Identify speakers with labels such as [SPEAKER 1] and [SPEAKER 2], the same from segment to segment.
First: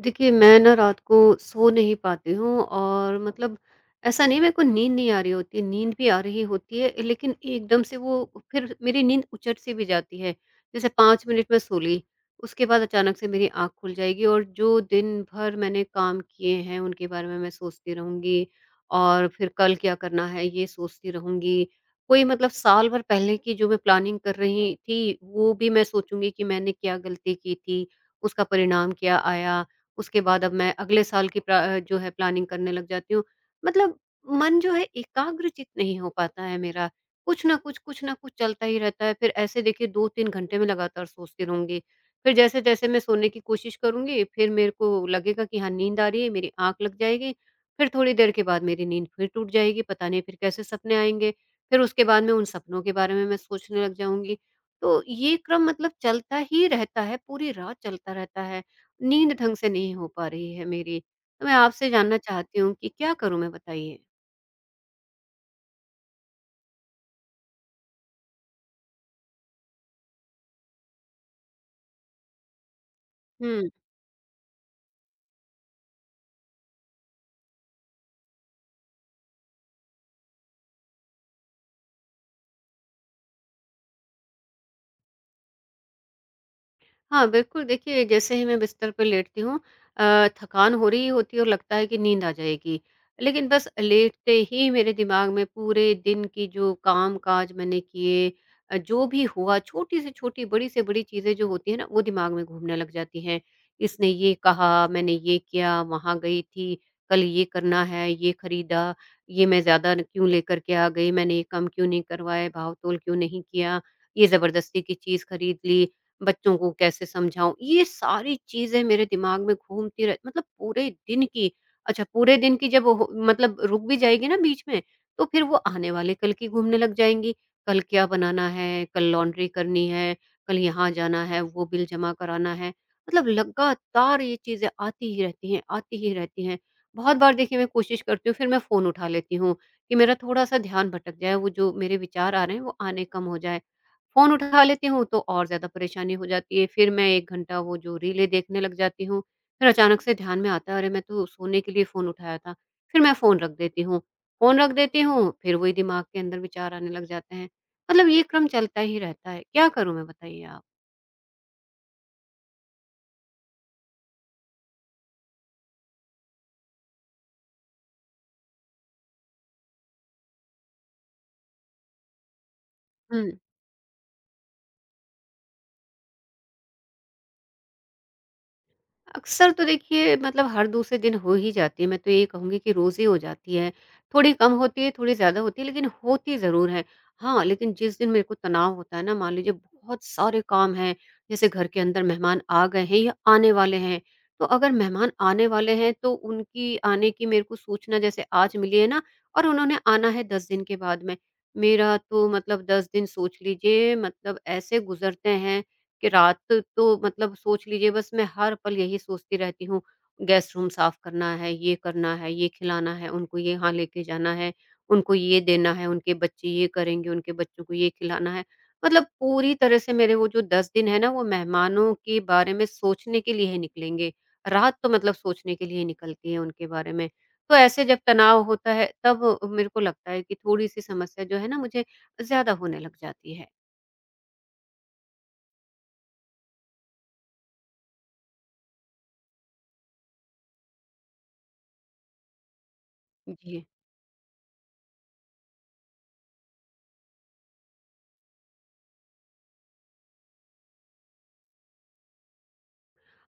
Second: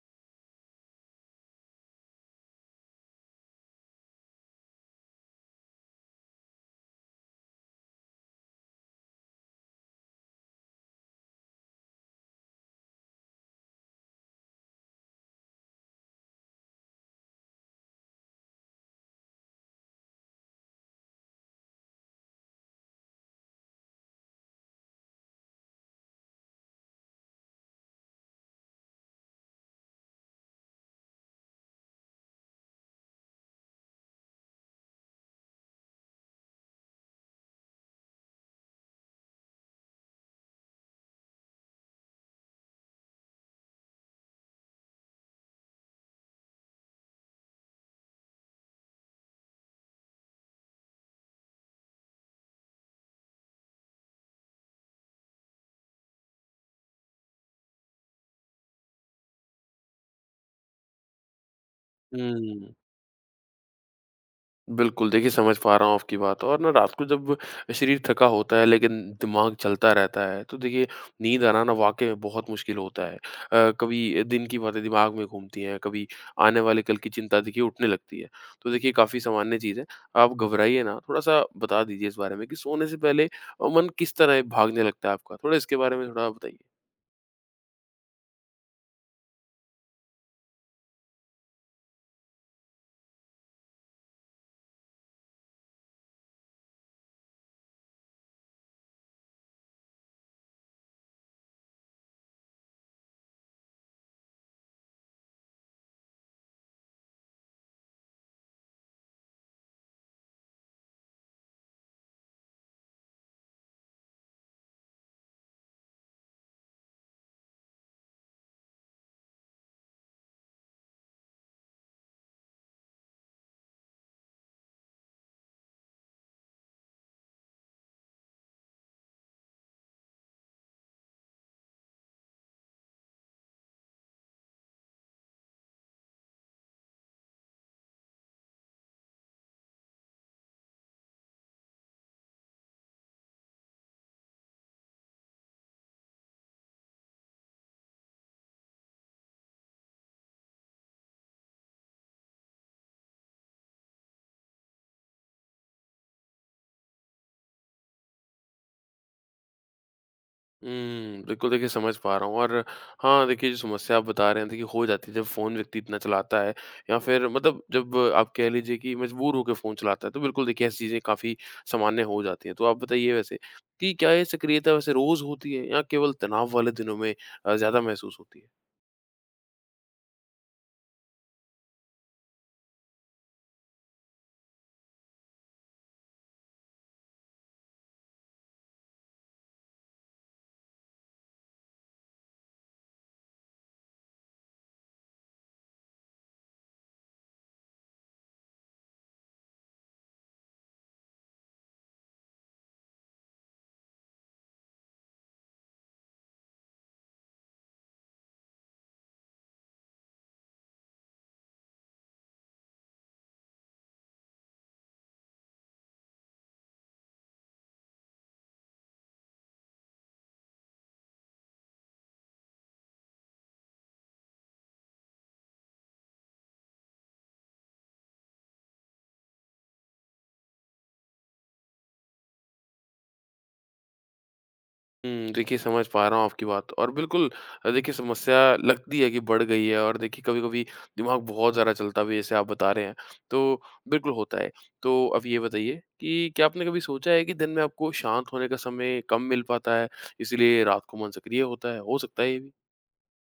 [SPEAKER 1] देखिए, मैं ना रात को सो नहीं पाती हूँ और ऐसा नहीं मेरे को नींद नहीं आ रही होती है, नींद भी आ रही होती है लेकिन एकदम से वो फिर मेरी नींद उचट सी भी जाती है। जैसे 5 मिनट में सो ली, उसके बाद अचानक से मेरी आँख खुल जाएगी और जो दिन भर मैंने काम किए हैं उनके बारे में मैं सोचती रहूँगी और फिर कल क्या करना है ये सोचती रहूँगी। कोई साल भर पहले की जो मैं प्लानिंग कर रही थी, वो भी मैं सोचूँगी कि मैंने क्या गलती की थी, उसका परिणाम क्या आया? उसके बाद अब मैं अगले साल की प्रा जो है प्लानिंग करने लग जाती हूँ। मतलब मन जो है एकाग्रचित नहीं हो पाता है मेरा। कुछ न कुछ चलता ही रहता है। फिर ऐसे देखिए 2-3 घंटे मैं लगातार सोचती रहूँगी। फिर जैसे-जैसे मैं सोने की कोशिश करूँगी, फिर मेरे को लगेगा कि हाँ, नींद आ रही है, मेरी आँख लग जाएगी। फिर थोड़ी देर के बाद मेरी नींद फिर टूट जाएगी, पता नहीं फिर कैसे सपने आएँगे। फिर उसके बाद में उन सपनों के बारे में मैं सोचने लग जाऊँगी। तो ये क्रम चलता ही रहता है, पूरी रात चलता रहता है। नींद ढंग से नहीं हो पा रही है मेरी। तो मैं आपसे जानना चाहती
[SPEAKER 2] हुँ।
[SPEAKER 1] हूँ कि क्या करूँ मैं बताइए?
[SPEAKER 2] बिल्कुल, देखिए समझ पा रहा हूँ आपकी बात। और ना रात को जब शरीर थका होता है लेकिन दिमाग चलता रहता है, तो देखिए नींद आना ना वाक़ई में बहुत मुश्किल होता है।
[SPEAKER 1] हुँ।
[SPEAKER 2] कभी दिन की बातें दिमाग में घूमती हैं, कभी आने वाले कल की चिंता देखिए उठने लगती है। तो देखिए काफ़ी सामान्य चीज़ है, आप घबराइए ना, थोड़ा-सा बता दीजिए इस बारे में कि सोने से पहले मन किस तरह भागने लगता है आपका? थोड़ा इसके बारे में थोड़ा बताइए।
[SPEAKER 1] हाँ, बिल्कुल, देखिए जैसे ही मैं बिस्तर पर लेटती हूँ थकान हो रही होती है और लगता है कि नींद आ जाएगी। लेकिन बस लेटते ही मेरे दिमाग में पूरे दिन की जो काम-काज मैंने किए, जो भी हुआ छोटी से छोटी, बड़ी से बड़ी चीज़ें जो होती हैं ना, वो दिमाग में घूमने लग जाती हैं। इसने ये कहा, मैंने ये किया, वहाँ गई थी, कल ये करना है, ये खरीदा, ये मैं ज़्यादा न क्यों लेकर के आ गई, मैंने ये कम क्यों नहीं करवाए, भाव-तोल क्यों नहीं किया, ये ज़बरदस्ती की चीज़ खरीद ली। बच्चों को कैसे समझाऊँ? ये सारी चीज़ें मेरे दिमाग में घूमती रह मतलब पूरे दिन की, अच्छा पूरे दिन की जब हो रुक भी जाएगी ना बीच में, तो फिर वो आने वाले कल की घूमने लग जाएँगी। कल क्या बनाना है, कल लॉन्ड्री करनी है, कल यहाँ जाना है, वो बिल जमा कराना है। लगातार ये चीज़ें आती ही रहती हैं, आती ही रहती हैं। बहुत बार देखिए मैं कोशिश करती हूँ, फिर मैं फ़ोन उठा लेती हूँ कि मेरा थोड़ा-सा ध्यान भटक जाए, वो जो मेरे विचार आ रहे हैं वो आने कम हो जाए। फ़ोन उठा लेती हूँ तो और ज़्यादा परेशानी हो जाती है। फिर मैं 1 घंटा वो जो रीलें देखने लग जाती हूँ। फिर अचानक से ध्यान में आता है अरे मैं तो सोने के लिए फ़ोन उठाया था। फिर मैं फ़ोन रख देती हूँ। फ़ोन रख देती हूँ फिर वही दिमाग के अंदर विचार आने लग जाते हैं। ये क्रम चलता ही रहता है। क्या करूँ मैं बताइए आप?
[SPEAKER 2] हुँ, बिल्कुल देखिए समझ पा रहा हूँ। और हाँ, देखिए जो समस्या आप बता रहे हैं देखिए हो जाती है जब फ़ोन व्यक्ति इतना चलाता है या फिर मतलब जब आप कह लीजिए कि मजबूर होके फ़ोन चलाता है, तो बिल्कुल देखिए ऐसी चीज़ें काफ़ी सामान्य हो जाती हैं। तो आप बताइए
[SPEAKER 1] हुँ।
[SPEAKER 2] वैसे कि क्या ये सक्रियता वैसे रोज़ होती है या केवल तनाव वाले दिनों में ज़्यादा महसूस होती है?
[SPEAKER 1] अक्सर तो देखिए हर दूसरे दिन हो ही जाती है, मैं तो ये कहूँगी कि रोज़ ही हो जाती है। थोड़ी कम होती है, थोड़ी ज़्यादा होती है, लेकिन होती ज़रूर है। हाँ, लेकिन जिस दिन मेरे को तनाव होता है ना, मान लीजिए बहुत सारे काम हैं, जैसे घर के अंदर मेहमान आ गए हैं या आने वाले हैं, तो अगर मेहमान आने वाले हैं, तो उनकी आने की मेरे को सूचना जैसे आज मिली है ना और उन्होंने आना है 10 दिन के बाद में। मेरा तो 10 दिन सोच लीजिए ऐसे गुज़रते हैं कि रात तो सोच लीजिए बस मैं हर पल यही सोचती रहती हूँ, गेस्ट रूम साफ करना है, ये खिलाना है, उनको ये यहाँ लेके जाना है, उनको ये देना है, उनके बच्चे ये करेंगे, उनके बच्चों को ये खिलाना है। पूरी तरह से मेरे वो जो 10 दिन है ना, वो मेहमानों के बारे में सोचने के लिए ही निकलेंगे। रात तो सोचने के लिए ही निकलती है उनके बारे में। तो ऐसे जब तनाव होता है, तब मेरे को लगता है कि थोड़ी-सी समस्या जो है ना मुझे ज़्यादा होने लग जाती है।
[SPEAKER 2] हुँ, देखिए समझ पा रहा हूँ आपकी बात। और बिल्कुल देखिए समस्या लगती है कि बढ़ गई है और देखिए कभी-कभी दिमाग बहुत ज़्यादा चलता भी है जैसे आप बता रहे हैं, तो
[SPEAKER 1] जी।
[SPEAKER 2] बिल्कुल होता है। तो अब ये बताइए कि क्या आपने कभी सोचा है कि दिन में आपको शांत होने का समय कम मिल पाता है, इसीलिए रात को मन सक्रिय होता है? हो सकता है ये भी।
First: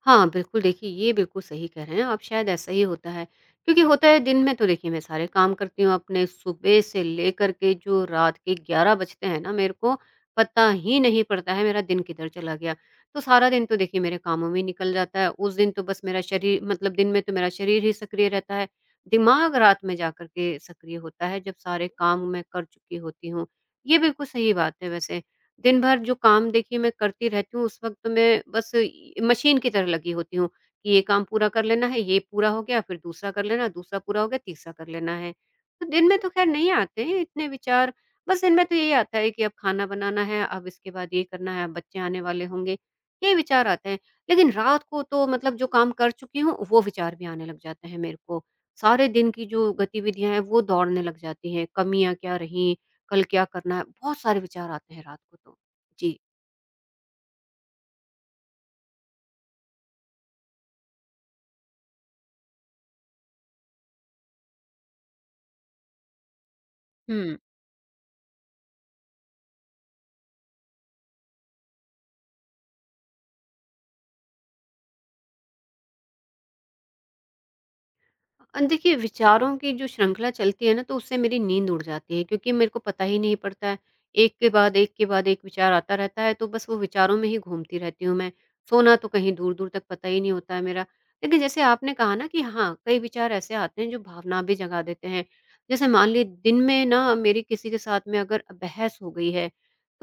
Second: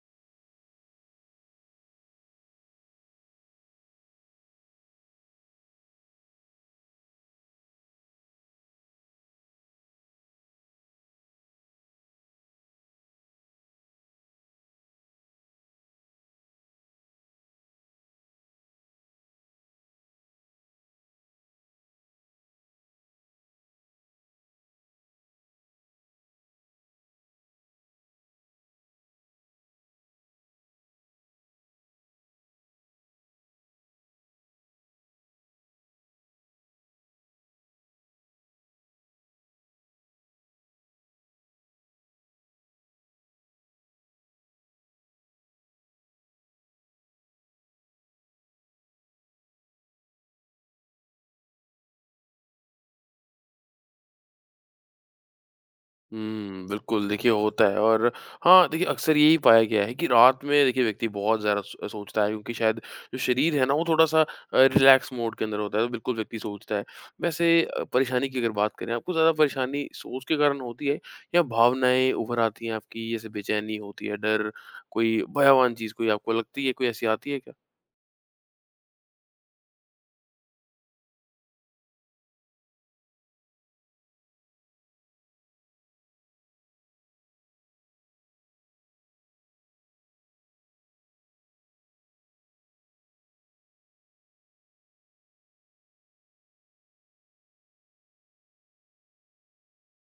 [SPEAKER 1] हाँ, बिल्कुल देखिए ये बिल्कुल सही कह रहे हैं आप, शायद ऐसा ही होता है। क्योंकि होता है दिन में तो देखिए मैं सारे काम करती हूँ अपने, सुबह से लेकर के जो रात के 11 बजते हैं ना मेरे को पता ही नहीं पड़ता है मेरा दिन किधर चला गया। तो सारा दिन तो देखिए मेरे कामों में ही निकल जाता है, उस दिन तो बस मेरा शरीर दिन में तो मेरा शरीर ही सक्रिय रहता है, दिमाग रात में जाकर के सक्रिय होता है जब सारे काम मैं कर चुकी होती हूँ। ये बिल्कुल सही बात है वैसे। दिन भर जो काम देखिए मैं करती रहती हूँ, उस वक़्त तो मैं बस इ मशीन की तरह लगी होती हूँ कि ये काम पूरा कर लेना है, ये पूरा हो गया, फिर दूसरा कर लेना, दूसरा पूरा हो गया, तीसरा कर लेना है। तो दिन में तो ख़ैर नहीं आते हैं इतने विचार, बस दिन में तो यही आता है कि अब खाना बनाना है, अब इसके बाद ये करना है, अब बच्चे आने वाले होंगे, ये विचार आते हैं। लेकिन रात को तो जो काम कर चुकी हूँ, वो विचार भी आने लग जाते हैं मेरे को। सारे दिन की जो गतिविधियाँ हैं, वो दौड़ने लग जाती हैं, कमियाँ क्या रहीं, कल क्या करना है? बहुत सारे विचार आते हैं रात को तो। जी।
[SPEAKER 2] हुँ, बिल्कुल देखिए होता है। और हाँ, देखिए अक्सर यही पाया गया है कि रात में देखिए व्यक्ति बहुत ज़्यादा सोचता है क्योंकि शायद जो शरीर है ना वो थोड़ा-सा रिलैक्स मोड के अंदर होता है, तो बिल्कुल व्यक्ति सोचता है।
[SPEAKER 1] हुँ।
[SPEAKER 2] वैसे परेशानी की अगर बात करें, आपको ज़्यादा परेशानी सोच के कारण होती है या भावनाएँ उभर आती हैं आपकी, जैसे बेचैनी होती है, डर, कोई भयावह चीज़ कोई आपको लगती है, कोई ऐसी आती है क्या?
[SPEAKER 1] देखिए विचारों की जो श्रृंखला चलती है ना तो उससे मेरी नींद उड़ जाती है क्योंकि मेरे को पता ही नहीं पड़ता है एक के बाद एक के बाद एक विचार आता रहता है तो बस वो विचारों में ही घूमती रहती हूँ मैं, सोना तो कहीं दूर दूर तक पता ही नहीं होता है मेरा। लेकिन जैसे आपने कहा ना कि हाँ कई विचार ऐसे आते हैं जो भावना भी जगा देते हैं, जैसे मान ली दिन में ना मेरी किसी के साथ में अगर बहस हो गई है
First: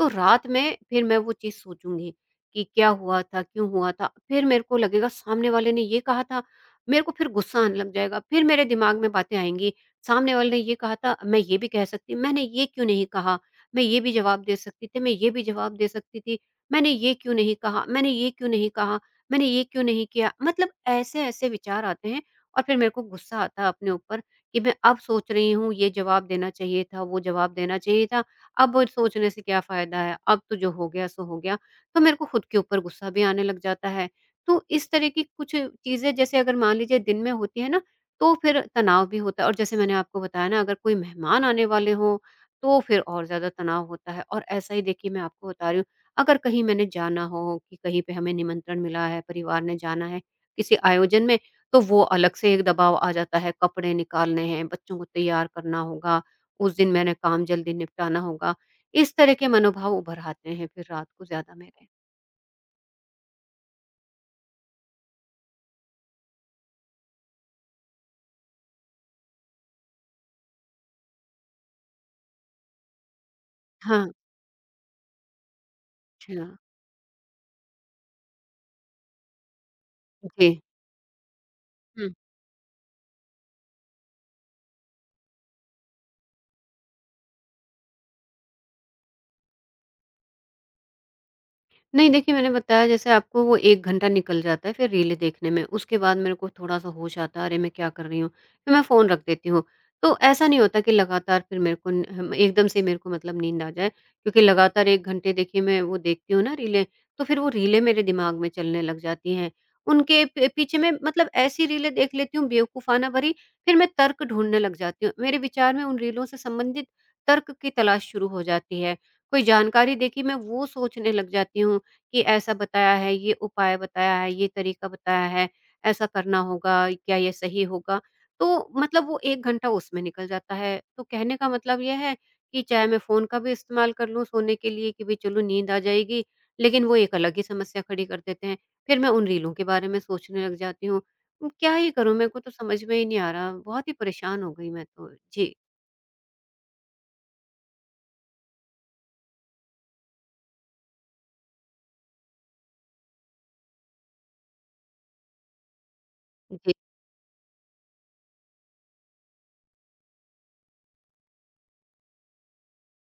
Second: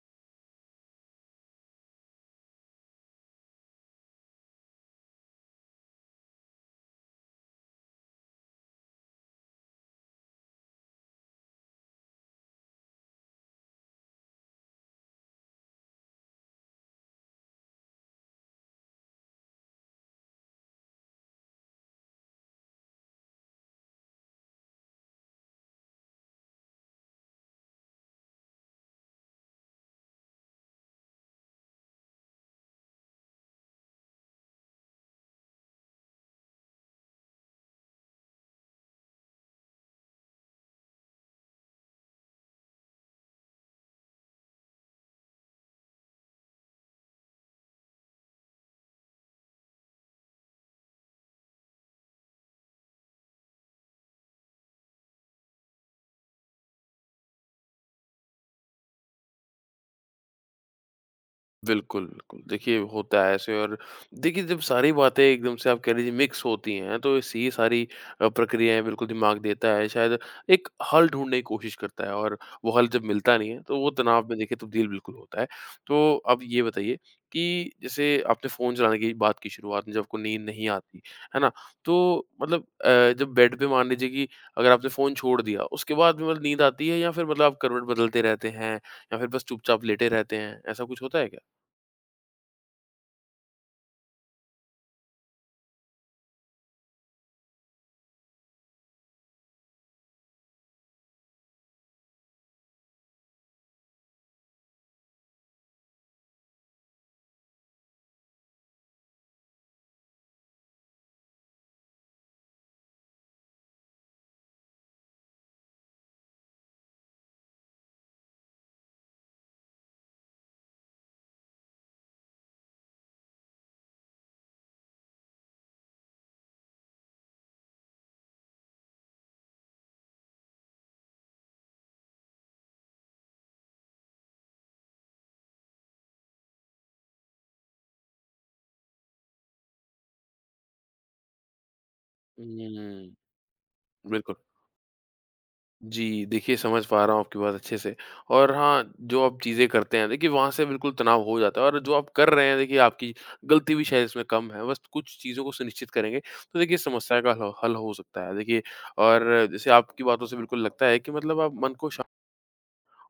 [SPEAKER 1] तो रात में फिर मैं वो चीज़ सोचूंगी कि क्या हुआ था क्यों हुआ था, फिर मेरे को लगेगा सामने वाले ने ये कहा था, मेरे को फिर गुस्सा आने लग जाएगा, फिर मेरे दिमाग में बातें आएँगी, सामने वाले ने ये कहा था, मैं ये भी कह सकती, मैंने ये क्यों नहीं कहा? मैं ये भी जवाब दे सकती थी, मैं ये भी जवाब दे सकती थी, मैंने ये क्यों नहीं कहा? मैंने ये क्यों नहीं कहा? मैंने ये क्यों नहीं किया? ऐसे-ऐसे विचार आते हैं और फिर मेरे को गुस्सा आता है अपने ऊपर कि मैं अब सोच रही हूँ, ये जवाब देना चाहिए था, वो जवाब देना चाहिए था, अब वो सोचने से क्या फ़ायदा है? अब तो जो हो गया सो हो गया। तो मेरे को खुद के ऊपर गुस्सा भी आने लग जाता है, तो इस तरह की कुछ चीज़ें जैसे अगर मान लीजिए दिन में होती है ना, तो फिर तनाव भी होता है और जैसे मैंने आपको बताया ना अगर कोई मेहमान आने वाले हों, तो फिर और ज़्यादा तनाव होता है और ऐसा ही देखिए मैं आपको बता रही हूँ, अगर कहीं मैंने जाना हो कि कहीं पे हमें निमंत्रण मिला है, परिवार ने जाना है किसी आयोजन में, तो वो अलग से एक दबाव आ जाता है, कपड़े निकालने हैं, बच्चों को तैयार करना होगा, उस दिन मैंने काम जल्दी निपटाना होगा। इस तरह के मनोभाव उभर आते हैं फिर रात को ज़्यादा मेरे।
[SPEAKER 2] बिल्कुल, बिल्कुल। देखिए, होता है ऐसे। और देखिए, जब सारी बातें एकदम से आप कह लीजिए मिक्स होती हैं, तो इस ये सारी प्रक्रियाएँ बिल्कुल दिमाग देता है। शायद एक हल ढूँढने की कोशिश करता है और वो हल जब मिलता नहीं है, तो वो
[SPEAKER 1] हाँ,
[SPEAKER 2] तनाव में देखिए तब्दील बिल्कुल होता है। तो अब
[SPEAKER 1] अच्छा।
[SPEAKER 2] ये बताइए कि जैसे आपने फ़ोन चलाने की बात की शुरुआत में, जब आपको नींद
[SPEAKER 1] जी।
[SPEAKER 2] नहीं आती, है ना?
[SPEAKER 1] हुँ।
[SPEAKER 2] तो मतलब जब बेड पे मान लीजिए कि अगर आपने फ़ोन छोड़ दिया, उसके बाद भी मतलब नींद आती है या फिर मतलब आप करवट बदलते रहते हैं या फिर बस चुपचाप लेटे रहते हैं? ऐसा कुछ होता है क्या?
[SPEAKER 1] नहीं देखिए, मैंने बताया जैसे आपको वो 1 घंटा निकल जाता है फिर रीलें देखने में, उसके बाद मेरे को थोड़ा-सा होश आता है, अरे! मैं क्या कर रही हूँ? फिर मैं फ़ोन रख देती हूँ। तो ऐसा नहीं होता कि लगातार फिर मेरे को न हम एकदम से मेरे को मतलब नींद आ जाए क्योंकि लगातार 1 घंटे देखिए मैं वो देखती हूँ ना रीलें, तो फिर वो रीलें मेरे दिमाग में चलने लग जाती हैं। उनके प पीछे मैं ऐसी रीलें देख लेती हूँ बेवकूफ़ाना भरी, फिर मैं तर्क ढूँढने लग जाती हूँ। मेरे विचार में उन रीलों से संबंधित तर्क की तलाश शुरू हो जाती है। कोई जानकारी देखी मैं वो सोचने लग जाती हूँ कि ऐसा बताया है, ये उपाय बताया है, ये तरीका बताया है, ऐसा करना होगा, क्या ये सही होगा? तो वो 1 घंटा उसमें निकल जाता है। तो कहने का मतलब ये है कि चाहे मैं फ़ोन का भी इस्तेमाल कर लूँ सोने के लिए कि भई चलो नींद आ जाएगी, लेकिन वो एक अलग ही समस्या खड़ी कर देते हैं। फिर मैं उन रीलों के बारे में सोचने लग जाती हूँ। क्या ही करूँ? मेरे को तो समझ में ही
[SPEAKER 2] हुँ,
[SPEAKER 1] नहीं आ रहा। बहुत ही
[SPEAKER 2] बिल्कुल।
[SPEAKER 1] परेशान हो गई मैं तो। जी,
[SPEAKER 2] जी, देखिए समझ पा रहा हूँ आपकी बात अच्छे से। और हाँ, जो आप चीज़ें करते हैं देखिए वहाँ से बिल्कुल तनाव हो जाता है और जो आप कर रहे हैं देखिए आपकी गलती भी शायद इसमें कम है, बस कुछ चीज़ों को सुनिश्चित करेंगे तो
[SPEAKER 1] जी।
[SPEAKER 2] देखिए समस्या का हल हल हो सकता है। देखिए और जैसे आपकी बातों से बिल्कुल लगता है कि मतलब आप मन को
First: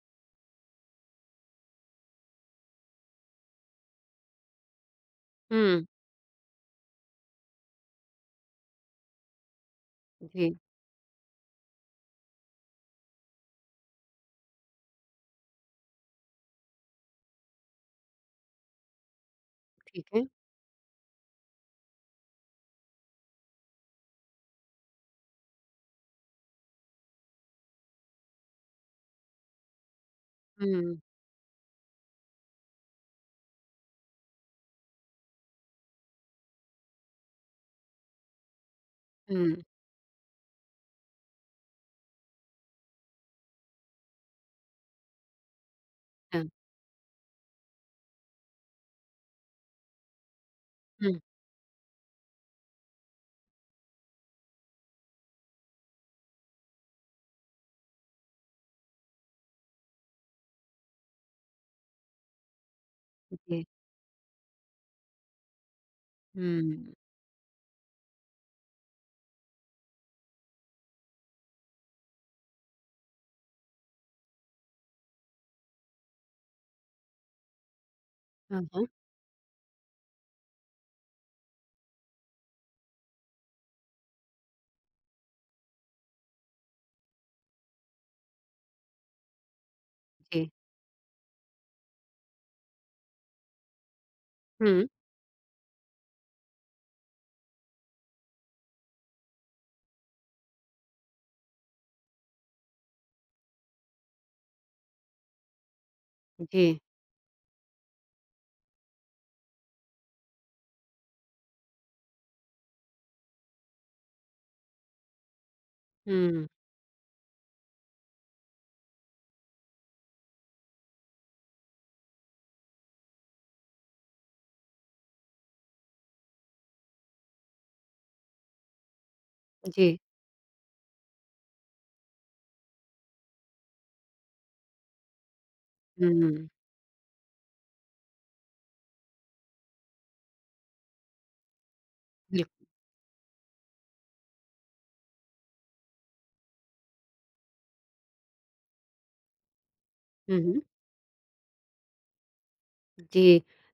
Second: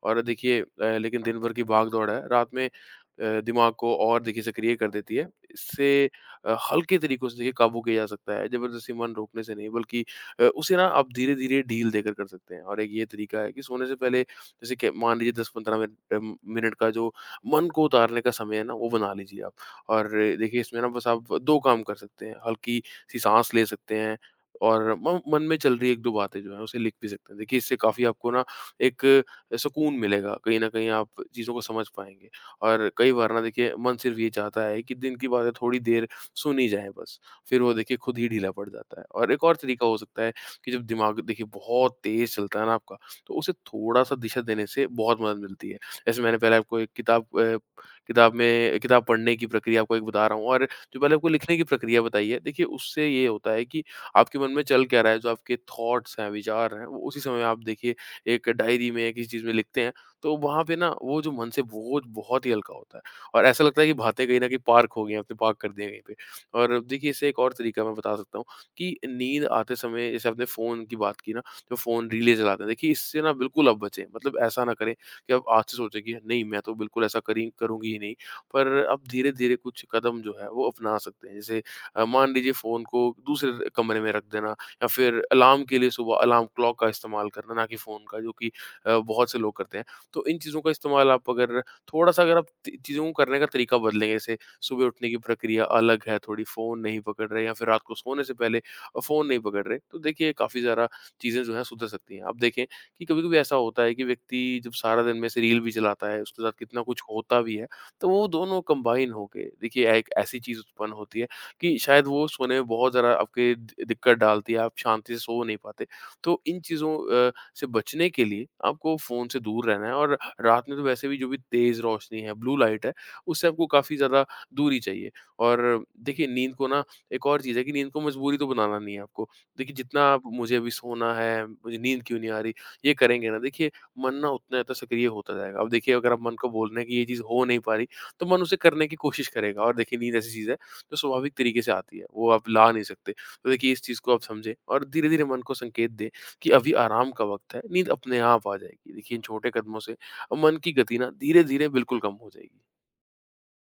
[SPEAKER 2] और देखिए लेकिन दिन भर की भाग-दौड़ है, रात में दिमाग को और देखिए सक्रिय कर देती है।
[SPEAKER 1] हुँ,
[SPEAKER 2] इससे हल्के तरीकों से देखिए काबू किया जा सकता है, ज़बरदस्ती मन रोकने से नहीं बल्कि
[SPEAKER 1] जी,
[SPEAKER 2] उसे ना आप धीरे-धीरे ढील देकर कर सकते हैं। और एक ये तरीका है कि सोने से पहले जैसे कि मान लीजिए 10-15 मिनट का जो मन को उतारने का समय है ना, वो बना लीजिए आप।
[SPEAKER 1] ठीक
[SPEAKER 2] और
[SPEAKER 1] है।
[SPEAKER 2] देखिए इसमें ना बस आप 2 काम कर सकते हैं, हल्की-सी साँस ले सकते हैं और म मन में चल रही 1-2 बातें जो हैं उसे लिख भी सकते हैं। देखिए इससे काफ़ी आपको ना एक सुकून मिलेगा। कहीं न कहीं
[SPEAKER 1] हुँ,
[SPEAKER 2] आप चीज़ों को समझ पाएँगे और कई बार ना देखिए मन सिर्फ़ ये चाहता है कि दिन की बातें थोड़ी देर सुनी जाए बस, फिर वो देखिए खुद ही ढीला पड़ जाता है। और एक और
[SPEAKER 1] हुँ,
[SPEAKER 2] तरीका हो सकता है कि जब दिमाग देखिए बहुत तेज़ चलता है ना आपका, तो उसे थोड़ा-सा दिशा देने से बहुत मदद मिलती है। जैसे मैंने
[SPEAKER 1] अच्छा।
[SPEAKER 2] पहले आपको एक किताब अ, किताब में किताब पढ़ने की प्रक्रिया आपको एक बता रहा हूँ और जो पहले
[SPEAKER 1] हुँ,
[SPEAKER 2] आपको लिखने की प्रक्रिया बताई है, देखिए उससे ये होता है कि आपके मन में चल क्या रहा है, जो आपके थॉट्स हैं, विचार हैं, वो उसी समय आप देखिए एक डायरी में या किसी चीज़ में लिखते हैं, तो वहाँ पे ना वो जो मन से बोझ बहुत ही हल्का होता है और ऐसा
[SPEAKER 1] जी।
[SPEAKER 2] लगता है कि बातें कहीं न कहीं पार्क हो गई हैं, आपने पार्क कर दिया है कहीं पे। और
[SPEAKER 1] हुँ।
[SPEAKER 2] देखिए इससे एक और तरीका मैं बता सकता हूँ कि नींद आते समय जैसे आपने फ़ोन की बात की ना, जो फ़ोन रीलें चलाते हैं, देखिए इससे ना बिल्कुल आप बचें। मतलब ऐसा ना करें कि आप आज से सोचें कि नहीं मैं तो बिल्कुल ऐसा करी करूँगी ही नहीं,
[SPEAKER 1] हाँ,
[SPEAKER 2] पर
[SPEAKER 1] हाँ।
[SPEAKER 2] आप धीरे-धीरे कुछ कदम जो है वो अपना सकते हैं। जैसे मान लीजिए फ़ोन को दूसरे कमरे में रख देना या फिर अलार्म के लिए सुबह अलार्म क्लॉक का इस्तेमाल करना, ना कि फ़ोन का, जो कि बहुत से लोग करते हैं। तो इन
[SPEAKER 1] जी।
[SPEAKER 2] चीज़ों का इस्तेमाल आप अगर थोड़ा-सा अगर आप ती चीज़ों को करने का तरीका बदलेंगे, जैसे सुबह
[SPEAKER 1] हुँ।
[SPEAKER 2] उठने की प्रक्रिया अलग है, थोड़ी फ़ोन नहीं पकड़ रहे या फिर रात को सोने से पहले फ़ोन नहीं पकड़ रहे, तो देखिए काफ़ी ज़्यादा चीज़ें जो हैं सुधर सकती हैं। आप देखें कि कभी-कभी ऐसा होता है कि व्यक्ति जब सारा दिन में से रील भी चलाता है, उसके साथ
[SPEAKER 1] जी।
[SPEAKER 2] कितना कुछ होता भी है, तो वो दोनों कंबाइन होके देखिए एक ऐसी चीज़ उत्पन्न होती है कि शायद वो सोने में बहुत ज़्यादा आपके दि दिक्कत डालती है, आप शांति से सो नहीं पाते। तो
[SPEAKER 1] हुँ।
[SPEAKER 2] इन चीज़ों से बचने के लिए आपको फ़ोन से दूर रहना है और रात में तो वैसे भी जो भी तेज़ रोशनी है, ब्लू लाइट है, उससे आपको काफ़ी ज़्यादा दूरी चाहिए। और देखिए नींद को ना एक और चीज़ है कि नींद को मजबूरी तो बनाना नहीं है आपको। देखिए
[SPEAKER 1] जी।
[SPEAKER 2] जितना आप मुझे अभी सोना है, मुझे नींद क्यों नहीं आ रही, ये करेंगे ना देखिए मन ना उतना ज़्यादा सक्रिय होता जाएगा। अब देखिए
[SPEAKER 1] हुँ,
[SPEAKER 2] अगर आप मन को
[SPEAKER 1] हुँ।
[SPEAKER 2] बोल रहे हैं कि ये चीज़ हो नहीं पा रही, तो मन उसे करने की कोशिश करेगा और देखिए नींद ऐसी चीज़ है जो स्वाभाविक तरीके से आती है, वो आप
[SPEAKER 1] बिल्कुल।
[SPEAKER 2] ला नहीं सकते। तो देखिए इस चीज़ को आप समझें और धीरे-धीरे मन को संकेत दें कि अभी आराम का वक़्त है, नींद अपने आप आ जाएगी। देखिए इन छोटे कदमों से
[SPEAKER 1] हुँ,
[SPEAKER 2] मन
[SPEAKER 1] हुँ।
[SPEAKER 2] की गति ना धीरे-धीरे बिल्कुल कम हो जाएगी।
[SPEAKER 1] जी।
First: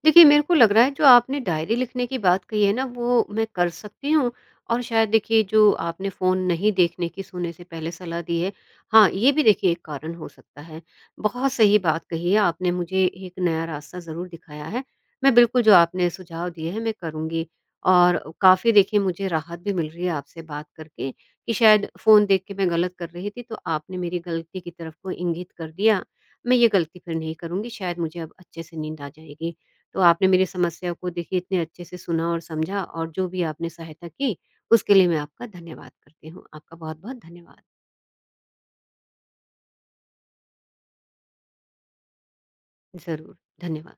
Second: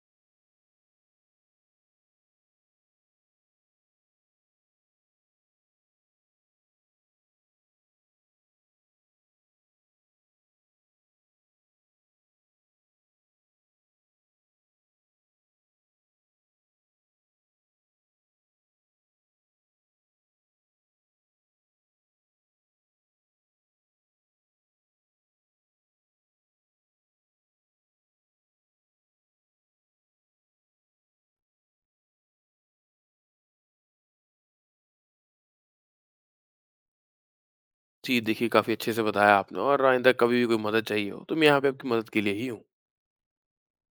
[SPEAKER 1] देखिए, मेरे को लग रहा है जो आपने डायरी लिखने की बात कही है ना, वो मैं कर सकती हूँ और शायद देखिए जो आपने फ़ोन नहीं देखने की सोने से पहले सलाह दी है, हाँ, ये भी देखिए एक कारण हो सकता है। बहुत सही बात कही है आपने, मुझे एक नया रास्ता ज़रूर दिखाया है। मैं बिल्कुल जो आपने सुझाव दिए हैं मैं करूँगी और काफ़ी देखिए मुझे राहत भी मिल रही है आपसे बात करके कि शायद फ़ोन देख के मैं गलत कर रही थी, तो आपने मेरी गलती की तरफ को इंगित कर दिया। मैं ये गलती फिर नहीं करूँगी, शायद मुझे अब अच्छे से नींद आ जाएगी। तो आपने मेरी समस्या को देखिए इतने अच्छे से सुना और समझा और जो भी आपने सहायता की, उसके लिए मैं आपका धन्यवाद करती हूँ। आपका बहुत-बहुत धन्यवाद।
[SPEAKER 2] जी, देखिए काफ़ी अच्छे से बताया आपने और आइंदा कभी भी कोई मदद चाहिए हो तो मैं यहाँ पे आपकी मदद के लिए ही हूँ।
[SPEAKER 1] ज़रूर, धन्यवाद।